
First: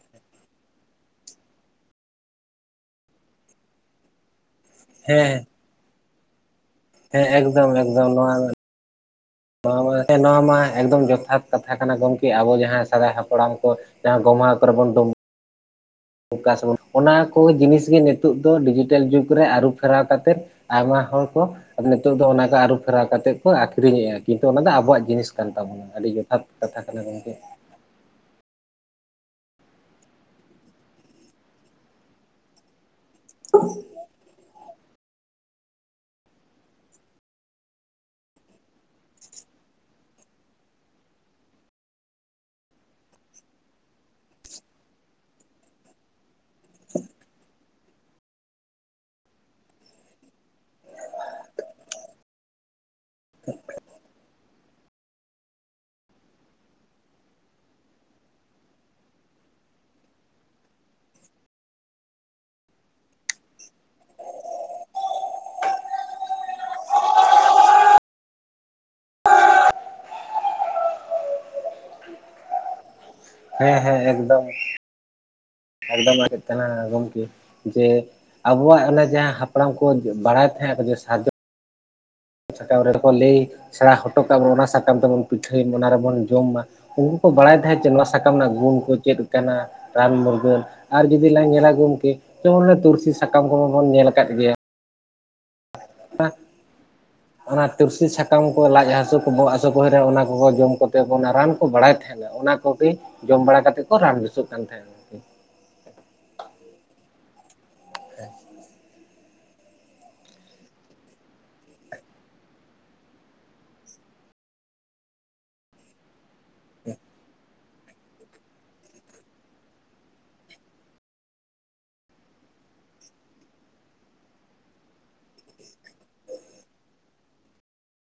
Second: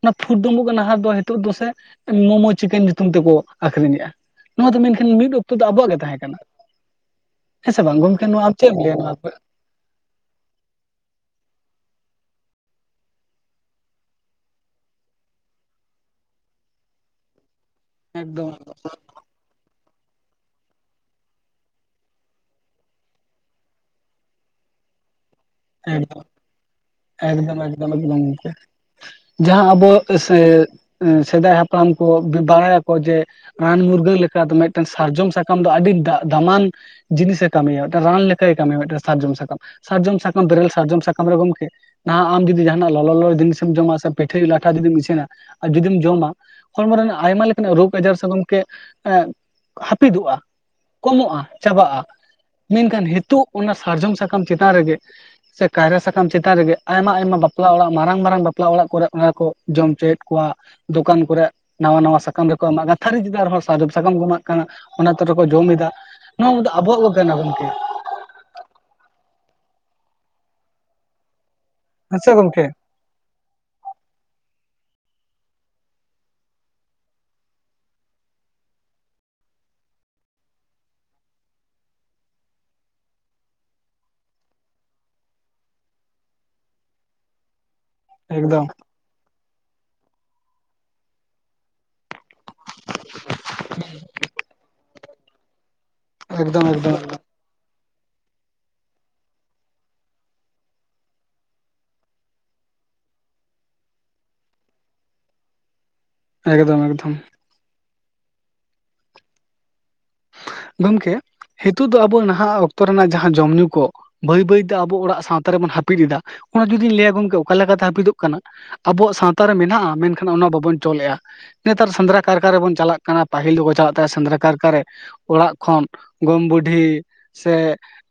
ᱚᱱᱟ ᱯᱷᱩᱰ ᱜᱮ ᱱᱟᱦᱟᱜ ᱫᱚ ᱱᱤᱛᱚᱜ ᱫᱚᱥ ᱢᱳᱢᱳ ᱪᱤᱠᱮᱱ [unintelligible] ᱧᱩᱛᱩᱢ ᱛᱮᱠᱚ ᱟᱠᱷᱨᱤᱧᱮ-ᱟ ᱱᱚᱣᱟ ᱫᱚ ᱢᱮᱱᱠᱷᱟᱱ ᱦᱮᱸ ᱢᱤᱫ ᱚᱠᱛᱚ ᱫᱚ ᱟᱵᱚᱣᱟᱜ ᱜᱮ ᱛᱟᱦᱮᱸ ᱠᱟᱱᱟ ᱦᱮᱸ ᱥᱮ ᱵᱟᱝ ᱜᱚᱢᱠᱮ ᱱᱚᱣᱟ ᱟᱢ ᱪᱮ ᱮᱢ ᱞᱟᱹᱭᱟ ᱱᱚᱣᱟᱠᱚᱨᱮᱜ ᱱᱚᱣᱟᱸ ᱱᱚᱣᱟ ᱢᱟ ᱮᱠᱫᱚᱢ ᱡᱚᱛᱷᱟᱛ ᱠᱟᱛᱷᱟ ᱠᱟᱱᱟ ᱜᱚᱢᱠᱮ ᱟᱵᱚ ᱡᱟᱦᱟᱸᱭ ᱥᱮᱫᱟᱭ ᱦᱟᱯᱲᱟᱢ ᱠᱚ ᱡᱟᱦᱟᱸ ᱜᱚᱢᱟ ᱟᱠ ᱠᱚᱨᱮ ᱵᱚᱱ ᱰᱩᱸᱵ- ᱚᱠᱟ ᱥᱚᱢᱚᱭ ᱚᱱᱟ ᱠᱚ ᱡᱤᱱᱤᱥ ᱜᱮ ᱱᱤᱛᱚᱜ ᱮᱠᱫᱚᱢ ᱫᱚ ᱰᱤᱡᱤᱴᱟᱞ ᱡᱩᱜᱽ ᱨᱮ ᱟᱹᱨᱩ ᱯᱷᱮᱨᱟᱣ ᱠᱟᱛᱮᱫ ᱟᱭᱢᱟ ᱦᱚᱲᱠᱚ ᱱᱤᱛᱚᱜ ᱫᱚ ᱚᱱᱟ ᱜᱮ ᱟᱹᱨᱩᱯᱷᱮᱨᱟᱣ ᱠᱟᱛᱮᱫ ᱠᱚ ᱟᱠᱷᱨᱤᱧᱮᱼᱟ ᱠᱤᱱᱛᱩ ᱚᱱᱟ ᱫᱚ ᱟᱵᱚᱣᱟᱜ ᱡᱤᱱᱤᱥ [unintelligible] ᱟᱹᱰᱤ ᱡᱚᱛᱷᱟᱛ ᱠᱟᱛᱷᱟ ᱠᱟᱱᱟ ᱜᱚᱝᱠᱮ [unintelligible] ᱡᱟᱦᱟᱸ ᱟᱵᱚ ᱥᱮᱻ ᱥᱮᱫᱟᱭ ᱦᱟᱯᱲᱟᱢ ᱠᱚ ᱵᱟᱲᱟᱭ- ᱟᱠᱚ ᱡᱮ ᱨᱟᱱ ᱢᱩᱨᱜᱟᱹᱱ ᱞᱮᱠᱟ ᱫᱚ ᱢᱤᱫᱴᱟᱝ ᱥᱟᱨᱡᱚᱢ ᱥᱟᱠᱟᱢ ᱫᱚ ᱟᱹᱰᱤ ᱫᱟ ᱫᱟᱢᱟᱱ ᱡᱤᱱᱤᱥᱮ ᱠᱟᱹᱢᱤᱭᱟ ᱢᱮᱴᱟᱹᱜ ᱨᱟᱱ ᱞᱮᱠᱟᱭ ᱠᱟᱹᱢᱤᱭᱟ ᱥᱟᱨᱡᱚᱢ ᱥᱟᱠᱟᱢ ᱥᱟᱨᱡᱚᱢ ᱥᱟᱠᱟᱢ ᱵᱮᱨᱮᱞ ᱥᱟᱨᱡᱚᱢ ᱥᱟᱠᱟᱢ ᱨᱮ ᱜᱚᱢᱠᱮ [unintelligible] ᱱᱟᱦᱟᱜ ᱟᱢ ᱡᱩᱫᱤ ᱡᱟᱦᱟᱱᱟᱜ ᱞᱚᱞ ᱞᱚᱞᱚ ᱡᱤᱱᱤᱥᱢ ᱡᱚᱢᱟ ᱥᱮ ᱯᱤᱴᱷᱟᱹ ᱞᱟᱴᱷᱟ ᱡᱩᱫᱤᱢ ᱤᱥᱤᱱᱟ ᱟᱨ ᱡᱩᱫᱤᱢ ᱡᱚᱢᱟ ᱦᱚᱲᱢᱚ ᱨᱮᱱᱟᱜ ᱟᱭᱢᱟ ᱞᱮᱠᱟᱱᱟᱜ ᱨᱳᱜᱽ ᱟᱡᱟᱨ ᱥᱮ ᱜᱚᱝᱠᱮ ᱦᱟᱹᱯᱤᱫᱚᱜᱼᱟ ᱠᱚᱢᱚᱜᱼᱟ ᱪᱟᱵᱟᱜᱼᱟ ᱢᱮᱱᱠᱷᱟᱱ ᱱᱤᱛᱳᱜ ᱚᱱᱟ ᱥᱟᱨᱡᱚᱢ ᱥᱟᱠᱟᱢ ᱪᱮᱛᱟᱱ ᱨᱮᱜᱮ [inaudible] ᱟᱪᱪᱷᱟ ᱠᱟᱭᱨᱟ ᱥᱟᱠᱟᱢ ᱪᱮᱛᱟᱱ ᱨᱮᱜᱮ ᱟᱭᱢᱟ ᱟᱭᱢᱟ ᱵᱟᱯᱞᱟ ᱚᱲᱟᱜ ᱢᱟᱨᱟᱝ ᱢᱟᱨᱟᱝ ᱵᱟᱯᱞᱟ ᱚᱲᱟᱜ ᱠᱚᱨᱮ ᱚᱱᱟ ᱠᱚ ᱡᱚᱢ ᱦᱚᱪᱚᱭᱮᱫ ᱠᱚᱣᱟ ᱫᱚᱠᱟᱱ ᱠᱚᱨᱮ ᱱᱟᱣᱟ ᱱᱟᱣᱟ ᱥᱟᱠᱟᱢ ᱨᱮᱠᱚ ᱮᱢᱟᱜ-ᱟ ᱛᱷᱟᱹᱨᱤ ᱪᱮᱛᱟᱱ ᱨᱮᱸᱦᱚ ᱥᱟᱨᱡᱚᱢ ᱥᱟᱠᱟᱢ ᱠᱚ ᱮᱢᱟᱜ ᱠᱟᱱᱟ ᱚᱱᱟ ᱛᱮ ᱨᱮᱠᱚ ᱡᱚᱢ ᱮᱫᱟ ᱱᱚᱣᱟᱫᱚ ᱟᱵᱚᱣᱟᱜ ᱠᱚ ᱠᱟᱱᱟ ᱜᱚᱢᱠᱮ ᱟᱪᱪᱷᱟ ᱜᱚᱢᱠᱮ ᱦᱮᱸ ᱦᱮᱸ ᱮᱠᱫᱚᱢ ᱮᱠᱫᱚᱢᱮᱫ ᱠᱟᱱᱟ ᱜᱚᱢᱠᱮ ᱡᱮ ᱟᱵᱚᱣᱟᱜ ᱚᱱᱮ ᱡᱟᱦᱟᱸ ᱦᱟᱯᱲᱟᱢ ᱠᱚ ᱵᱟᱲᱟᱭ ᱛᱟᱦᱮᱸᱫ ᱠᱟᱱᱟ ᱥᱟᱨᱡᱚᱢ ᱥᱟᱠᱟᱢ ᱨᱮᱠᱚ ᱞᱟᱹᱭ ᱥᱮᱲᱟ ᱦᱚᱴᱚ ᱠᱟᱜ ᱵᱚᱱ ᱚᱱᱟ ᱥᱟᱠᱟᱢ ᱛᱮᱵᱚᱱ ᱯᱤᱴᱷᱟᱹᱭ ᱢᱟ ᱚᱱᱟ ᱨᱮᱵᱚᱱ ᱡᱚᱢ ᱢᱟ ᱾ ᱩᱱᱠᱩ ᱠᱚ ᱵᱟᱲᱟᱭ ᱛᱟᱦᱮᱸᱫ ᱡᱮ ᱱᱚᱣᱟ ᱥᱟᱠᱟᱢ ᱨᱮᱱᱟᱜ ᱮᱠᱫᱚᱢ ᱜᱩᱱ ᱠᱚ ᱪᱮᱫ ᱠᱟᱱᱟ ᱾ ᱨᱟᱱ ᱢᱩᱨᱜᱟᱹᱱ ᱟᱨ ᱡᱩᱫᱤ ᱞᱟᱝ ᱧᱮᱞᱟ ᱜᱚᱝᱠᱮ, ᱡᱮᱢᱚᱱ ᱛᱩᱞᱥᱤ ᱥᱟᱠᱟᱢ ᱠᱚᱢᱟᱵᱚᱱ ᱧᱮᱞ ᱟᱠᱟᱫ ᱜᱮᱭᱟ ᱾ ᱮᱠᱫᱚᱢ ᱮᱠᱫᱚᱢ ᱮᱠᱫᱚᱢ ᱾ ᱚᱱᱟ ᱛᱩᱨᱥᱤ ᱥᱟᱠᱟᱢ ᱠᱚ ᱞᱟᱡ ᱦᱟᱥᱩ ᱠᱚ ᱵᱚᱦᱚᱜ ᱦᱟᱥᱩ ᱠᱚ ᱦᱩᱭᱱᱟ ᱚᱱᱟ ᱠᱚᱠᱚ ᱡᱚᱢ ᱠᱟᱛᱮ ᱠᱚ ᱚᱱᱟ ᱨᱟᱱ ᱠᱚ ᱵᱟᱲᱟᱭ ᱛᱟᱦᱮᱱᱟ ᱾ ᱚᱱᱟ ᱠᱚᱜᱮ ᱡᱚᱢ ᱵᱟᱲᱟ ᱠᱟᱛᱮ ᱠᱚ ᱨᱟᱱ ᱵᱮᱥᱚᱜ ᱠᱟᱱ ᱛᱟᱦᱮᱸᱫ ᱾ ᱮᱠᱫᱚᱢ ᱮᱠᱫᱚᱢ ᱾ ᱦᱮᱸ [unintelligible] ᱜᱚᱝᱠᱮ ᱱᱤᱛᱚᱜ ᱫᱚ ᱟᱵᱚ ᱱᱟᱦᱟᱜ ᱚᱠᱛᱚ ᱨᱮᱱᱟᱜ ᱡᱟᱦᱟᱸ ᱡᱚᱢ ᱧᱩ ᱠᱚ ᱵᱟᱹᱭ ᱵᱟᱹᱭᱛᱮ ᱟᱵᱚ ᱚᱲᱟᱜ ᱥᱟᱶᱛᱟ ᱨᱮᱵᱚᱱ ᱦᱟᱹᱯᱤᱫ ᱮᱫᱟ, ᱚᱱᱟ ᱡᱩᱫᱤᱧ ᱞᱟᱹᱭᱟ ᱜᱚᱝᱠᱮ ᱚᱠᱟ ᱞᱮᱠᱟᱛᱮ ᱦᱟᱹᱯᱤᱫᱚᱜ ᱠᱟᱱᱟ? ᱟᱵᱚᱣᱟᱜ ᱥᱟᱶᱛᱟ ᱨᱮ ᱢᱮᱱᱟᱜᱼᱟ, ᱢᱮᱱᱠᱷᱟᱱ ᱚᱱᱟ ᱵᱟᱵᱚᱱ ᱪᱚᱞ ᱮᱜᱼᱟ ᱾ ᱱᱮᱛᱟᱨ ᱥᱮᱸᱫᱽᱨᱟ ᱠᱟᱨᱠᱟ ᱨᱮᱵᱚᱱ ᱪᱟᱞᱟᱜ ᱠᱟᱱᱟ, ᱯᱟᱦᱤᱞ ᱫᱚᱠᱚ ᱪᱟᱞᱟᱜ ᱛᱟᱦᱮᱸ ᱥᱮᱸᱫᱽᱨᱟ ᱠᱟᱨᱠᱟᱨᱮ ᱾ ᱚᱲᱟᱜ ᱠᱷᱚᱱ ᱜᱚᱲᱚᱢ ᱵᱩᱰᱷᱤ ᱥᱮ,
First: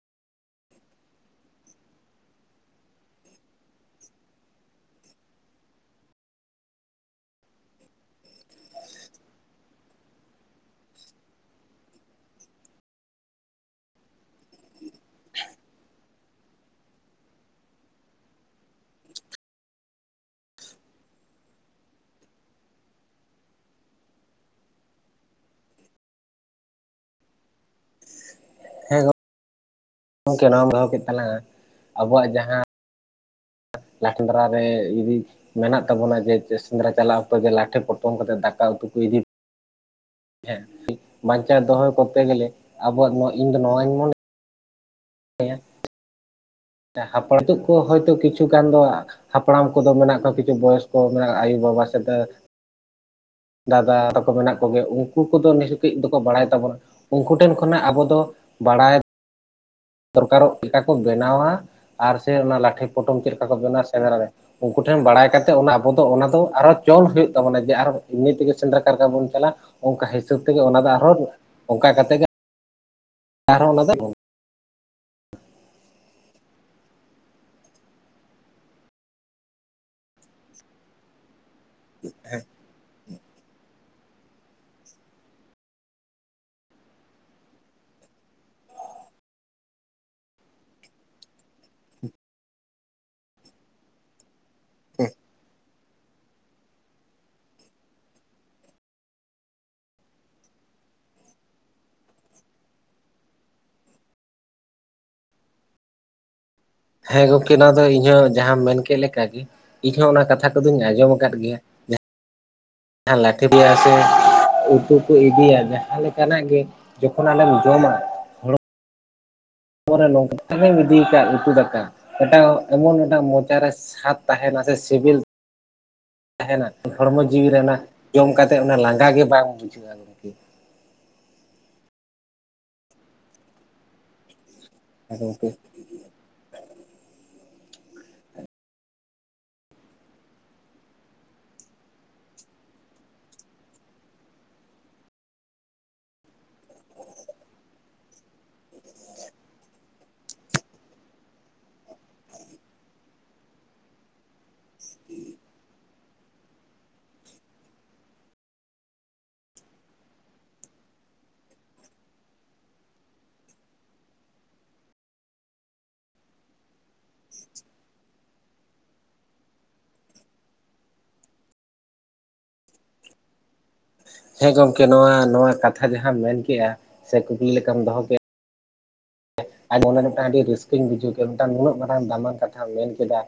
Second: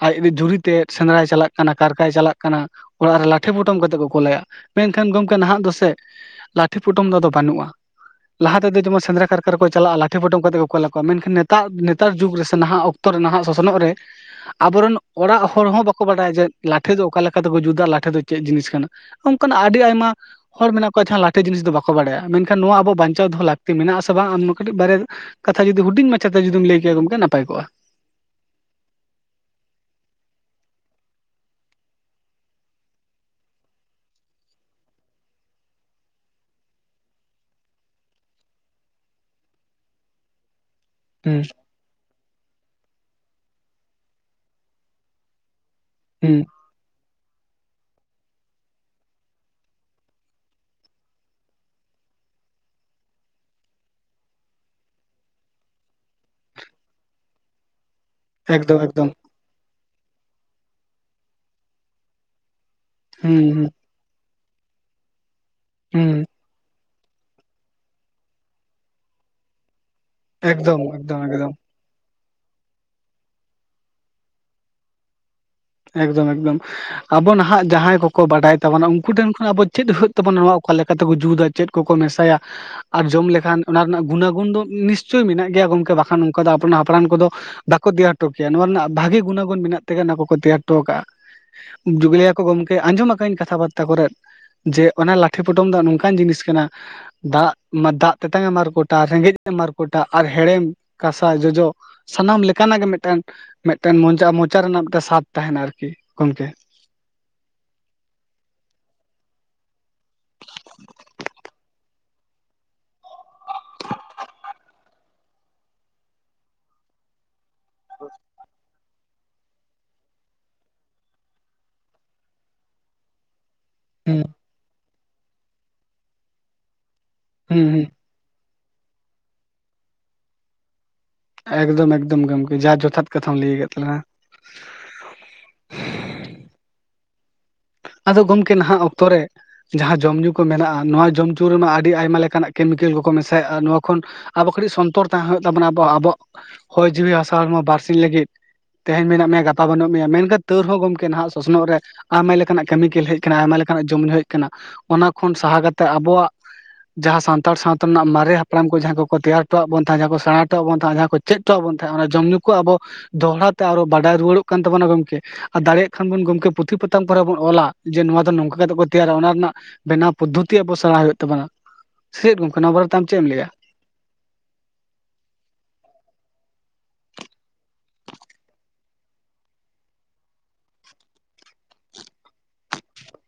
ᱟᱡᱨᱮᱡ ᱡᱩᱨᱤ ᱛᱮᱫ ᱥᱮᱸᱫᱽᱨᱟᱭ ᱪᱟᱞᱟᱜ ᱠᱟᱱᱟ, ᱠᱟᱨᱠᱟᱭ ᱪᱟᱞᱟᱜ ᱠᱟᱱᱟ, ᱚᱲᱟᱜ ᱨᱮ ᱞᱟᱴᱷᱮ ᱯᱚᱴᱚᱢ ᱠᱟᱛᱮᱫ ᱠᱚ ᱠᱚᱞᱟᱹᱭᱟ ᱢᱮᱱ ᱠᱷᱟᱱ ᱜᱚᱝᱠᱮ ᱱᱟᱦᱟᱜ ᱫᱚ ᱥᱮ ᱞᱟᱴᱷᱮ ᱯᱚᱴᱚᱢ ᱫᱚ ᱟᱫᱚ ᱵᱟᱹᱱᱩᱜᱼᱟ ᱾ ᱞᱟᱦᱟ ᱛᱮᱫᱚ ᱡᱮᱢᱚᱱ ᱥᱮᱫᱽᱨᱟ ᱠᱟᱨᱠᱟ ᱨᱮ ᱪᱟᱞᱟᱜᱼᱟ ᱯᱩᱴᱷᱮ ᱯᱚᱴᱚᱢ ᱠᱟᱛᱮ ᱠᱚ ᱠᱩᱞ ᱟᱠᱚᱣᱟᱜ ᱾ ᱢᱮᱱᱠᱷᱟᱱ ᱱᱮᱛᱟᱨ ᱱᱮᱛᱟᱨ ᱡᱩᱜᱽ ᱨᱮ ᱥᱮ ᱱᱟᱦᱟᱜ ᱚᱠᱛᱚ ᱨᱮ ᱱᱟᱦᱟᱜ ᱥᱚᱥᱚᱱᱚᱜ ᱨᱮ ᱟᱵᱚᱨᱮᱱ ᱚᱲᱟᱜ ᱦᱚᱲ ᱦᱚᱸ ᱵᱟᱠᱚ ᱵᱟᱰᱟᱭᱟ ᱡᱮ, ᱞᱟᱴᱷᱮ ᱫᱚ ᱚᱠᱟ ᱞᱮᱠᱟ ᱛᱮᱠᱚ ᱡᱩᱛᱟᱹ? ᱞᱟᱴᱷᱮ ᱫᱚ ᱪᱮᱫ ᱡᱤᱱᱤᱥ ᱠᱟᱱᱟ? ᱚᱱᱠᱟᱱ ᱟᱹᱰᱤ ᱟᱭᱢᱟ ᱦᱚᱲ ᱢᱮᱱᱟᱜ ᱠᱚᱣᱟ ᱡᱟᱦᱟᱸ ᱞᱟᱹᱴᱷᱮ ᱡᱤᱱᱤᱥ ᱫᱚ ᱵᱟᱠᱚ ᱵᱟᱲᱟᱭᱟ ᱾ ᱢᱮᱱᱠᱷᱟᱱ ᱱᱚᱣᱟ ᱟᱵᱚ ᱵᱟᱧᱪᱟᱣ ᱫᱚ ᱞᱟᱹᱠᱛᱤ ᱢᱮᱱᱟᱜᱼᱟ ᱟᱥᱮ ᱵᱟᱝ? ᱟᱢ ᱠᱟᱹᱴᱤᱡ ᱵᱟᱨᱮ ᱠᱟᱛᱷᱟ ᱡᱩᱫᱤ ᱦᱩᱰᱤᱧ ᱢᱟᱪᱷᱟ ᱛᱮ ᱡᱩᱫᱤᱢ ᱞᱟᱹᱭ ᱠᱮᱭᱟ ᱜᱚᱝᱠᱮ ᱱᱟᱯᱟᱭ ᱠᱚᱜᱼᱟ ᱾ ᱦᱮᱸ ᱜᱚᱢᱠᱮ ᱱᱚᱣᱟᱢ ᱫᱚᱦᱚ ᱠᱮᱫ ᱛᱟᱞᱟᱝᱟ ᱟᱵᱚᱣᱟᱜ ᱡᱟᱦᱟᱸ ᱞᱴᱰᱨ ᱨᱮ ᱤ [unintelligible] ᱢᱮᱱᱟᱜ ᱛᱟᱵᱚᱱᱟ ᱡᱮ ᱥᱮᱫᱽᱨᱟ ᱪᱟᱞᱟᱜ ᱚᱠᱛᱚ ᱡᱮ ᱞᱟᱴᱷᱮ ᱯᱚᱴᱚᱢ ᱠᱟᱛᱮ ᱫᱟᱠᱟ ᱩᱛᱩ ᱠᱚ ᱤᱫᱤ ᱾ ᱦᱮᱸ, ᱦᱩᱸ ᱵᱟᱧᱪᱟᱣ ᱫᱚᱦᱚᱭ ᱠᱚᱨᱛᱮ ᱜᱮᱞᱮ ᱟᱵᱚᱣᱟᱜ ᱱᱚᱣᱟ ᱤᱧ ᱫᱚ ᱱᱚᱣᱟᱧ ᱢᱚᱱᱮ ᱦᱮᱸ ᱾ ᱦᱩᱸ ᱾ ᱦᱟᱯᱲᱟᱢ ᱛᱚ ᱠᱚ ᱦᱚᱭᱛᱳ ᱠᱤᱪᱷᱩ ᱜᱟᱱ ᱫᱚ ᱦᱟᱯᱲᱟᱢ ᱠᱚᱫᱚ ᱢᱮᱱᱟᱜ ᱠᱚᱣᱟ, ᱠᱤᱪᱷᱩ ᱵᱚᱭᱚᱥ ᱠᱚ ᱢᱮᱱᱟᱜ ᱟᱭᱩᱼᱵᱟᱵᱟ ᱥᱮᱫ ᱫᱟᱫᱟ ᱛᱟᱠᱚ ᱢᱮᱱᱟᱜ ᱠᱚᱜᱮ, ᱩᱱᱠᱩ ᱠᱚᱫᱚ ᱱᱤᱭᱟᱹ ᱠᱟᱹᱡ ᱫᱚᱠᱚ ᱵᱟᱲᱟᱭ ᱛᱟᱵᱚᱱᱟ ᱾ ᱩᱱᱠᱩ ᱴᱷᱮᱱ ᱠᱷᱚᱱᱟᱜ ᱟᱵᱚ ᱫᱚ ᱮᱠᱫᱚᱢ ᱵᱟᱲᱟᱭ ᱮᱠᱫᱚᱢ ᱾ ᱫᱚᱨᱠᱟᱨᱚᱜ ᱞᱮᱠᱟ ᱠᱚ ᱵᱮᱱᱟᱣᱟ ᱟᱨ ᱥᱮ ᱚᱱᱟ ᱞᱟᱴᱷᱮ ᱯᱚᱴᱚᱢ ᱪᱮᱫ ᱦᱩᱸ ᱞᱮᱠᱟ ᱠᱚ ᱦᱩᱸ ᱵᱮᱱᱟᱣᱟ? ᱥᱮᱸᱫᱽᱨᱟ ᱨᱮ ᱩᱱᱠᱩ ᱴᱷᱮᱱ ᱵᱟᱲᱟᱭ ᱠᱟᱛᱮ ᱚᱱᱟ ᱟᱵᱚ ᱫᱚ ᱦᱩᱸ ᱚᱱᱟ ᱫᱚ ᱟᱨᱚ ᱪᱚᱞ ᱦᱩᱭᱩᱜ ᱛᱟᱵᱚᱱᱟ ᱡᱮ ᱟᱨ ᱱᱤᱛᱜᱮ ᱥᱮᱸᱫᱽᱨᱟ ᱠᱟᱨᱠᱟ ᱵᱚᱱ ᱪᱟᱞᱟᱜᱼᱟ, ᱚᱱᱠᱟ ᱦᱤᱥᱟᱹᱵ ᱛᱮᱜᱮ ᱚᱱᱟ ᱮᱠᱫᱚᱢ ᱫᱚ ᱟᱨᱦᱚᱸ ᱮᱠᱫᱚᱢ ᱮᱠᱫᱚᱢ ᱚᱱᱠᱟ ᱠᱟᱛᱮ ᱜᱮ ᱪᱦ [unintelligible] ᱮᱠᱫᱚᱢ ᱮᱠᱫᱚᱢ ᱾ ᱟᱵᱚ ᱱᱟᱦᱟᱜ ᱡᱟᱦᱟᱸᱭ ᱠᱚᱠᱚ ᱵᱟᱰᱟᱭ ᱛᱟᱵᱚᱱᱟ ᱩᱱᱠᱩ ᱴᱷᱮᱱ ᱠᱷᱚᱱ ᱟᱵᱚ ᱪᱮᱫ ᱛᱚᱵᱳᱱ ᱱᱚᱣᱟ ᱚᱠᱟ ᱞᱮᱠᱟ ᱛᱮᱠᱚ ᱡᱩᱛᱟᱹ ᱪᱮᱫ ᱠᱚᱠᱚ ᱢᱮᱥᱟᱭᱟ ᱟᱨ ᱡᱚᱢ ᱞᱮᱠᱷᱟᱱ ᱚᱱᱟ ᱨᱮᱱᱟᱜ ᱜᱩᱱᱟ ᱜᱩᱱ ᱫᱚ ᱱᱤᱥᱪᱳᱭ ᱢᱮᱱᱟᱜ ᱜᱮᱭᱟ, ᱜᱚᱝᱠᱮ ᱵᱟᱠᱷᱟᱱ ᱚᱱᱠᱟ ᱫᱚ ᱦᱟᱯᱲᱟᱢ ᱠᱚᱫᱚ ᱵᱟᱠᱚ ᱛᱮᱭᱟᱨ ᱦᱚᱴᱚ ᱠᱮᱭᱟ ᱾ ᱱᱚᱣᱟ ᱨᱮᱱᱟᱜ ᱵᱷᱟᱜᱤ ᱜᱩᱱᱟ ᱜᱩᱱ ᱢᱮᱱᱟᱜ ᱛᱮᱜ ᱚᱱᱟ ᱠᱚᱠᱚ ᱛᱮᱭᱟᱨ ᱦᱚᱴᱚ ᱠᱟᱜᱼᱟ ᱾ ᱡᱩᱜᱽᱞᱭᱟ ᱠᱚ ᱜᱚᱝᱠᱮ ᱟᱸᱡᱚᱢ ᱟᱠᱟᱫᱟᱧ ᱠᱟᱛᱷᱟ ᱵᱟᱨᱛᱟ ᱠᱚᱨᱮᱫ ᱡᱮ, ᱚᱱᱟ ᱞᱟᱴᱷᱮ ᱯᱚᱴᱚᱢ ᱫᱚ ᱱᱚᱝᱠᱟᱱ ᱡᱤᱱᱤᱥ ᱠᱟᱱᱟ ᱾ ᱫᱟᱜ ᱢᱟ ᱫᱟᱜ ᱛᱮᱛᱟᱝᱮ ᱢᱟᱨᱠᱚᱴᱟ, ᱨᱮᱸᱜᱮᱡᱮ ᱢᱟᱨᱠᱚᱴᱟ, ᱟᱨ ᱦᱮᱲᱮᱢ ᱠᱟᱥᱟ ᱡᱚᱡᱚ ᱥᱟᱱᱟᱢ ᱞᱮᱠᱟᱱᱟᱜ ᱜᱮ ᱢᱤᱫᱴᱮᱱ ᱢᱤᱫᱴᱮᱱ ᱢᱚ ᱢᱚᱪᱟ ᱨᱮᱱᱟᱜ ᱢᱤᱫᱴᱮᱱ ᱥᱟᱫ ᱛᱟᱦᱮᱱᱟ ᱟᱨᱠᱤ ᱜᱚᱝᱠᱮ ᱾ ᱦᱮᱸ, ᱜᱚᱝᱠᱮ ᱱᱚᱣᱟ ᱫᱚ ᱤᱧ ᱦᱚᱸ ᱡᱟᱦᱟᱸᱟᱢ ᱢᱮᱱ ᱠᱮᱫ ᱞᱮᱠᱟ ᱜᱮ ᱾ ᱤᱧᱦᱚᱸ ᱚᱱᱟ ᱠᱟᱛᱷᱟ ᱠᱚᱫᱚᱧ ᱟᱸᱡᱚᱢ ᱟᱠᱟᱫ ᱜᱮᱭᱟ ᱡᱟᱦᱟᱸ ᱞᱟᱹᱴᱷᱮᱨᱤᱭᱟ ᱥᱮ ᱩᱛᱩ ᱠᱚ ᱤᱫᱤᱭᱟ ᱡᱟᱦᱟᱸ ᱞᱮᱠᱟᱱᱟ ᱜᱮ ᱡᱚᱠᱷᱚᱱ ᱟᱢᱮᱢ ᱡᱚᱢᱟ ᱯᱚᱨᱮ ᱱᱚᱝᱠᱟᱮᱢ ᱤᱫᱤ ᱟᱠᱟᱫ ᱩᱛᱩ ᱫᱟᱠᱟ ᱮᱴᱟᱜ ᱮᱢᱚᱱ ᱮᱴᱟᱜ ᱢᱚᱪᱟᱨᱮ ᱥᱟᱛ ᱦᱩᱸ ᱛᱟᱦᱮᱱᱟ ᱥᱮ ᱥᱤᱵᱤᱞ ᱛᱟᱦᱮᱱᱟ ᱦᱚᱲᱢᱚ ᱡᱤᱣᱤ ᱦᱩᱸ ᱨᱮᱱᱟᱜ ᱦᱩᱸ ᱚᱱᱟ ᱡᱚᱢ ᱠᱟᱛᱮ ᱚᱱᱟ ᱞᱟᱸᱜᱟ ᱜᱮ ᱵᱟᱝ ᱵᱩᱡᱷᱟᱹᱜᱼᱟ ᱜᱚᱢᱠᱮ ᱮᱠᱫᱚᱢ ᱮᱠᱫᱚᱢ ᱜᱚᱢᱠᱮ ᱡᱟ ᱡᱚᱛᱷᱟᱛ ᱠᱟᱛᱷᱟᱢ ᱞᱟᱹᱭ ᱟᱠᱟᱫᱟ ᱛᱟᱞᱟᱝᱟ ᱦᱮ ᱜᱚᱢᱠᱮ ᱟᱫᱚ ᱜᱚᱢᱠᱮ ᱱᱟᱦᱟᱜ ᱚᱠᱛᱚᱨᱮ ᱡᱟᱦᱟᱸ ᱡᱚᱢ ᱧᱩ ᱠᱚ ᱢᱮᱱᱟᱜᱼᱟ ᱱᱚᱣᱟ ᱡᱚᱢ ᱧᱩ ᱨᱮᱢᱟ ᱟᱹᱰᱤ ᱟᱭᱢᱟ ᱞᱮᱠᱟᱱᱟᱜ ᱠᱮᱢᱤᱠᱮᱞ ᱠᱚᱠᱚ ᱢᱮᱥᱟᱭᱮᱫᱼᱟ ᱱᱚᱣᱟ ᱠᱷᱚᱱ ᱟᱵᱚ ᱠᱟᱹᱴᱤᱡ ᱥᱚᱱᱛᱚᱨ ᱛᱟᱦᱮᱸ ᱦᱩᱭᱩᱜ ᱛᱟᱵᱚᱱᱟ ᱟᱵᱚ ᱟᱵᱚᱣᱟᱜ ᱦᱚᱭ ᱡᱤᱣᱤ ᱦᱟᱥᱟ ᱦᱚᱲᱢᱚ ᱵᱟᱨᱥᱤᱧ ᱞᱟᱹᱜᱤᱫ ᱛᱮᱦᱮᱧ ᱢᱮᱱᱟᱜ ᱢᱮᱭᱟ ᱜᱟᱯᱟ ᱵᱟᱹᱱᱩᱜ ᱢᱮᱭᱟ ᱢᱮᱱᱠᱷᱟᱱ ᱛᱟᱹᱣ ᱨᱮ ᱦᱚᱸ ᱜᱚᱢᱠᱮ ᱱᱟᱦᱟᱜ ᱥᱚᱥᱱᱚᱜ ᱨᱮ ᱟᱭᱢᱟ ᱞᱮᱠᱟᱱᱟᱜ ᱠᱮᱢᱤᱠᱮᱞ ᱦᱮᱡ ᱟᱠᱟᱱᱟ ᱟᱭᱢᱟ ᱞᱮᱠᱟᱱᱟᱜ ᱡᱚᱢ ᱧᱩ ᱦᱮᱡ ᱠᱟᱱᱟ ᱚᱱᱟ ᱠᱷᱚᱱ ᱥᱟᱦᱟ ᱠᱟᱛᱮ ᱟᱵᱚᱣᱟᱜ ᱦ [inaudible] ᱡᱟᱦᱟᱸ ᱥᱟᱱᱛᱟᱲ ᱥᱟᱶᱛᱟ ᱨᱮᱱᱟᱜ, ᱢᱟᱨᱮ ᱦᱟᱯᱲᱟᱢ ᱠᱚ ᱡᱟᱦᱟᱸ ᱠᱚ ᱛᱮᱭᱟᱨ ᱦᱚᱴᱚᱣᱟᱜ ᱵᱚᱱ ᱛᱟᱦᱮᱸ, ᱡᱟᱦᱟᱸ ᱠᱚ ᱥᱮᱬᱟ ᱦᱚᱴᱚᱣᱟᱜ ᱵᱚᱱ ᱛᱟᱦᱮᱸ ᱡᱟᱦᱟᱸ, ᱪᱮᱫ ᱴᱚᱣᱟᱜ ᱵᱚᱱ ᱛᱟᱦᱮᱸᱜᱼᱟ ᱚᱱᱟ ᱡᱚᱢ ᱧᱩ ᱠᱚ ᱟᱵᱚ ᱫᱚᱦᱲᱟ ᱛᱮ ᱟᱨᱚ ᱵᱟᱰᱟᱭ ᱨᱩᱣᱟᱹᱲᱚᱜ ᱠᱟᱱ ᱛᱟᱵᱚᱱᱟ ᱜᱚᱢᱠᱮ ᱟᱨ ᱫᱟᱲᱮᱭᱟᱜ ᱠᱷᱟᱱ ᱵᱚᱱ ᱜᱚᱢᱠᱮ ᱯᱩᱛᱷᱤ ᱯᱟᱛᱟᱢ ᱠᱚᱨᱮ ᱵᱚᱱ ᱚᱞᱟ ᱡᱮ ᱱᱚᱣᱟ ᱫᱚ ᱱᱚᱝᱠᱟ ᱠᱟᱛᱮᱫ ᱠᱚ ᱛᱮᱭᱟᱨᱟ ᱚᱱᱟ ᱨᱮᱱᱟᱜ ᱵᱮᱱᱟᱣ ᱯᱚᱫᱽᱫᱷᱚᱛᱤ ᱟᱵᱚ ᱥᱮᱬᱟ ᱦᱩᱭᱩᱜ ᱛᱟᱵᱚᱱᱟ ᱪᱮᱫ ᱜᱚᱢᱠᱮ ᱱᱚᱣᱟ ᱵᱟᱨᱛᱮ ᱟᱢ ᱪᱮᱫ ᱮᱢ ᱞᱟᱹᱭᱟ ᱦᱮᱸ ᱜᱚᱢᱠᱮ ᱱᱚᱣᱟ ᱱᱚᱣᱟ ᱠᱟᱛᱷᱟ ᱡᱟᱦᱟᱸᱢ ᱢᱮᱱ ᱠᱮᱫᱮᱜᱼᱟ ᱥᱮ ᱠᱩᱠᱞᱤ ᱞᱮᱠᱟᱢ ᱫᱚᱦᱚ ᱠᱮᱫᱼᱟ ᱟᱨ ᱢᱚᱱᱮ ᱢᱤᱫᱴᱟᱝ ᱟᱹᱰᱤ ᱨᱟᱹᱥᱠᱟᱹᱧ ᱵᱩᱡᱷᱟᱹᱣ ᱠᱮᱫᱟ ᱢᱤᱫᱴᱟᱝ ᱱᱩᱱᱟᱹᱜ ᱢᱟᱨᱟᱝ ᱫᱟᱢᱟᱱ ᱠᱟᱛᱷᱟᱢ ᱢᱮᱱ ᱠᱮᱫᱟ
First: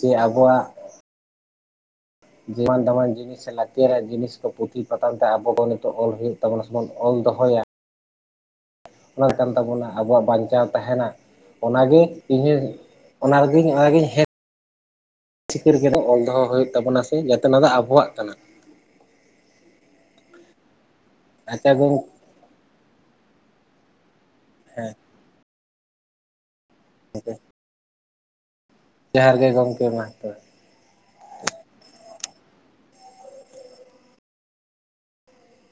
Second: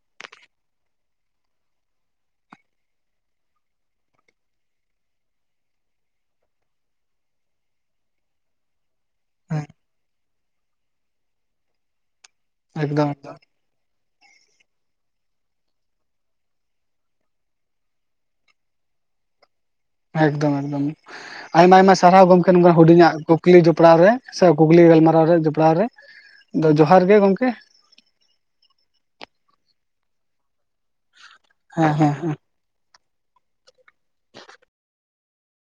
ᱡᱮ ᱟᱵᱚᱣᱟᱜ ᱡᱮᱢ ᱫᱟᱢᱟᱱ ᱡᱤᱱᱤᱥ ᱥᱮ ᱞᱟᱹᱠᱛᱤᱭᱟᱜ ᱨᱮ ᱡᱤᱱᱤᱥ ᱠᱚ ᱯᱩᱛᱷᱤ ᱯᱟᱛᱷᱟᱢ ᱛᱮ ᱟᱵᱚ ᱵᱚᱱ ᱱᱤᱛᱚᱜ ᱚᱞ ᱦᱩᱭᱩᱜ ᱛᱟᱵᱚᱱᱟ ᱥᱮᱵᱚᱱ ᱚᱞ ᱫᱚᱦᱚᱭᱟ ᱚᱱᱟ ᱠᱟᱱ ᱦᱮᱸ ᱛᱟᱵᱚᱱᱟ ᱟᱵᱚᱣᱟᱜ ᱵᱟᱧᱪᱟᱣ ᱛᱟᱦᱮᱱᱟ ᱚᱱᱟᱜᱮ ᱤᱧ ᱦᱚᱸ ᱮᱠᱫᱚᱢ ᱚᱱᱟ ᱮᱠᱫᱚᱢ ᱚᱱᱟᱜᱮᱧ ᱦᱮ ᱥᱤᱠᱟᱹᱨ ᱠᱮᱫᱟ ᱚᱞ ᱫᱚᱦᱚ ᱦᱩᱭᱩᱜ ᱛᱟᱵᱚᱱᱟ ᱥᱮ ᱡᱮ ᱫᱚ ᱟᱵᱚᱣᱟᱜ ᱠᱟᱱᱟ ᱮᱠᱫᱚᱢ ᱮᱠᱫᱚᱢ ᱟᱪᱪᱷᱟ ᱟᱭᱢᱟ ᱟᱭᱢᱟ ᱜᱚᱢᱠᱮ ᱥᱟᱨᱦᱟᱣ ᱜᱚᱝᱠᱮ ᱱᱚᱝᱠᱟᱱ ᱦᱩᱰᱤᱧᱟᱜ ᱠᱩᱠᱞᱤ ᱡᱚᱯᱲᱟᱣ ᱨᱮ ᱥᱮ ᱠᱩᱠᱞᱤ ᱜᱟᱞᱢᱟᱨᱟᱣ ᱨᱮ ᱡᱚᱯᱲᱟᱣ ᱨᱮ ᱟᱫᱚ ᱡᱚᱦᱟᱨ ᱜᱮ ᱜᱚᱝᱠᱮ ᱡᱚᱦᱟᱨ ᱜᱮ ᱜᱚᱢᱠᱮ ᱢᱟ ᱛᱚᱵᱮ ᱦᱮᱸ ᱦᱮᱸ ᱦᱮᱸ